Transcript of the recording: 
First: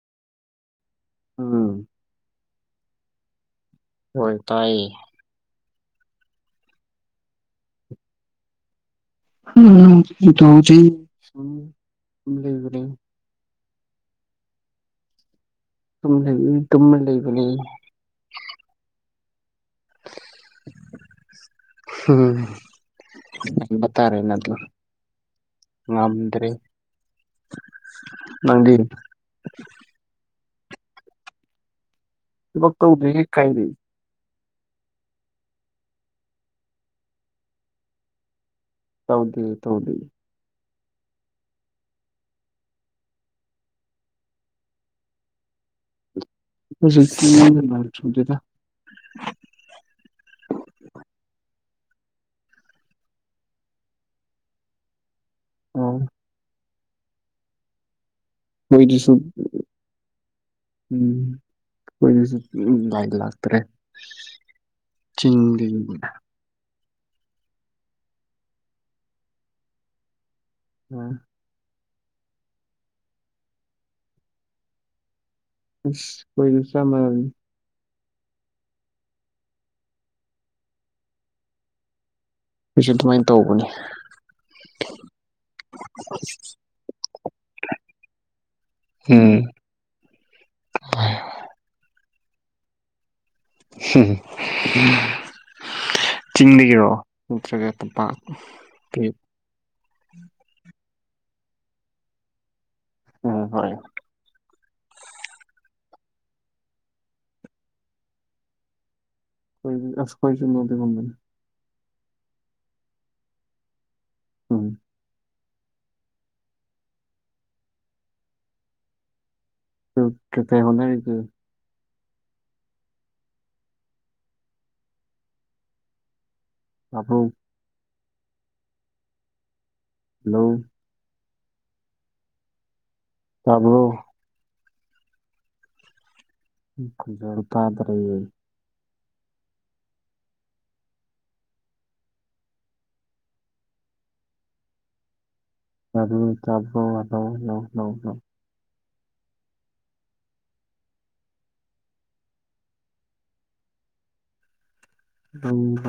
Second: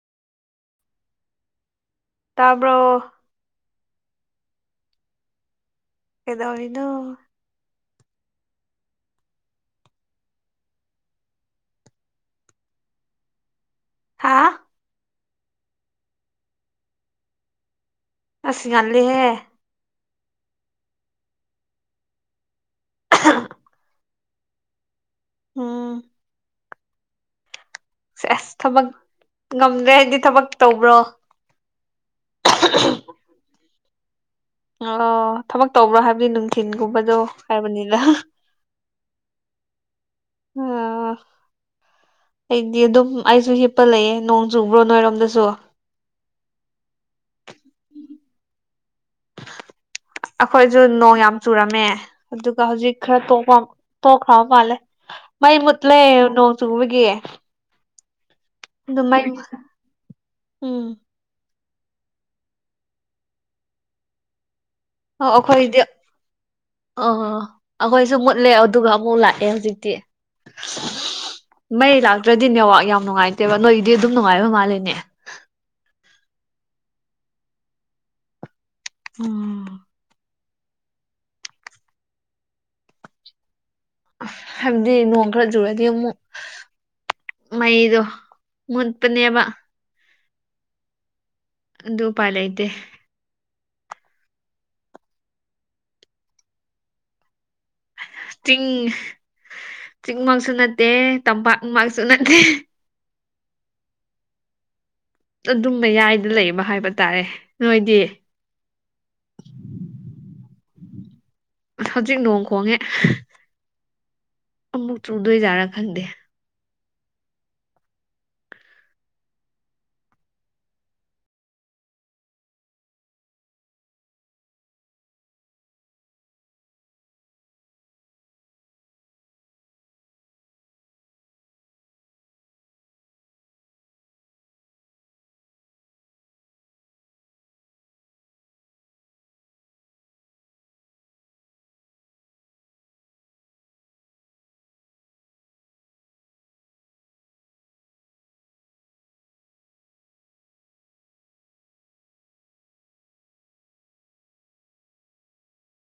ꯎꯝ ꯇꯥꯔꯕꯣ ꯍꯣꯏ ꯇꯥꯏ ꯑꯦꯗꯥꯩꯅꯣ ꯎꯝ ꯇ ꯂꯩ ꯍꯥꯥ ꯑꯗꯨ ꯂꯩ ꯇꯝ ꯂꯩꯕꯅꯦ ꯁꯠꯁꯤꯔꯤꯀꯜꯍꯦ ꯎꯝ ꯇꯥꯔꯦ ꯅ ꯎꯝ ꯉꯗ꯭ꯔꯦ ꯁ ꯑꯁ ꯊꯕꯛ ꯉꯝꯗ꯭ꯔꯦ ꯍꯥꯏꯗꯤ ꯊꯕꯛ ꯇꯧꯕ꯭ꯔꯣ ꯐꯛ ꯇ ꯎꯗ ꯈꯥꯏꯔꯤ ꯑꯣ ꯊꯕꯛ ꯇꯧꯕ꯭ꯔꯣ ꯍꯥꯏꯕꯗꯤ ꯅꯨꯡꯊꯤꯤꯟꯒꯨꯝꯕꯗꯣ ꯍꯥꯏꯕꯅꯤꯅ ꯇꯧꯗꯤ ꯇꯧꯗꯤ ꯑꯣ ꯑꯩꯗꯤ ꯑꯗꯨꯝ ꯑꯩꯁꯨ ꯍꯤꯞꯄ ꯂꯩꯌꯦꯦ ꯅꯣꯡ ꯆꯨꯕ꯭ꯔꯣ ꯅꯣꯏꯔꯣꯝꯗꯁꯨ ꯔꯗꯦ ꯑꯩꯈꯣꯏꯁꯨ ꯅꯣꯡ ꯌꯥꯝ ꯆꯨꯔꯝꯃꯦ ꯑꯗꯨꯒ ꯍꯧꯖꯤꯛ ꯈꯔ ꯇꯣꯛꯄ ꯇꯣꯛꯈ꯭ꯔꯕ ꯃꯥꯜꯂꯦ ꯃꯩ ꯃꯨꯠꯂꯦ ꯑꯣ ꯅꯣꯡ ꯆꯨꯕꯒꯤ ꯑꯗꯨ ꯍꯣꯏꯗꯨꯁꯨ ꯃꯩ ꯎꯝ ꯑꯩꯈꯣꯏꯅꯁꯨ ꯎ ꯥꯏꯗ ꯂꯥꯛꯇ꯭ꯔꯦ ꯑꯣ ꯑꯩꯈꯣꯏꯗꯤ ꯆꯤꯡꯗꯒꯤꯅꯤꯅ ꯑꯣ ꯑꯩꯈꯣꯏꯁꯨ ꯃꯨꯠꯂꯦ ꯑꯗꯨꯒ ꯑꯃꯨꯛ ꯂꯥꯛꯑꯦ ꯍꯧꯖꯤꯛꯇꯤ ꯎꯝ ꯃꯩ ꯂꯥꯛꯇ꯭ꯔꯗꯤ ꯅꯦꯋꯥꯛ ꯌꯥꯝ ꯅꯨꯡꯉꯥꯏꯇꯦꯕ ꯅꯣꯏꯗꯤ ꯑꯗꯨꯝ ꯅꯨꯡꯉꯥꯏꯕ ꯃꯥꯂꯦꯅꯦ ꯀꯣꯏ ꯆꯃ ꯎꯝ ꯑꯩꯁꯨ ꯑꯗꯨꯃꯥꯏꯅ ꯇꯧꯕꯅꯤ ꯍꯥꯏꯕꯗꯤ ꯅꯣꯡ ꯈꯔ ꯆꯨꯔꯗꯤ ꯑꯃꯨꯛ ꯃꯩꯗꯨ ꯎꯝ ꯃꯟꯄꯅꯤꯕ ꯑꯗꯨꯗꯨꯄꯥꯥꯏꯂꯥꯏꯇꯦ ꯎ ꯆꯤꯡꯗꯒꯤꯔꯣ ꯅꯠꯇ꯭ꯔꯒ ꯇꯝꯄꯥꯛ ꯆꯤꯡ ꯆꯤꯡꯃꯛꯁꯨ ꯅꯠꯇꯦ ꯇꯝꯄꯥꯛꯃꯛꯁꯨ ꯅꯠꯇꯦ ꯎꯝ ꯍꯣꯏ ꯑꯗꯨ ꯃꯌꯥꯏꯗ ꯂꯩꯕ ꯍꯥꯏꯕ ꯇꯥꯔꯦ ꯅꯣꯏꯗꯤ ꯀꯣꯏ ꯑꯁ ꯀꯣꯏ ꯆꯨꯝꯃꯗꯤ ꯃꯅꯤ ꯍꯧꯖꯤꯛ ꯅꯣꯡ ꯈꯣꯡꯉꯦ ꯎꯝ ꯑꯃꯨꯛ ꯆꯨꯗꯣꯏꯖꯥꯠꯔꯥ ꯈꯪꯗꯦ ꯇꯨ ꯀꯊ ꯍꯅꯅꯤ ꯇꯨ ꯑꯕꯧ ꯍꯂꯣ ꯇꯕꯨ ꯈꯨꯖꯔ ꯇꯗ ꯂꯩꯔꯤꯦ ꯑꯗꯨ ꯆꯥ꯭ꯔ ꯉ ꯂꯧ ꯂꯗ ꯍ ꯍ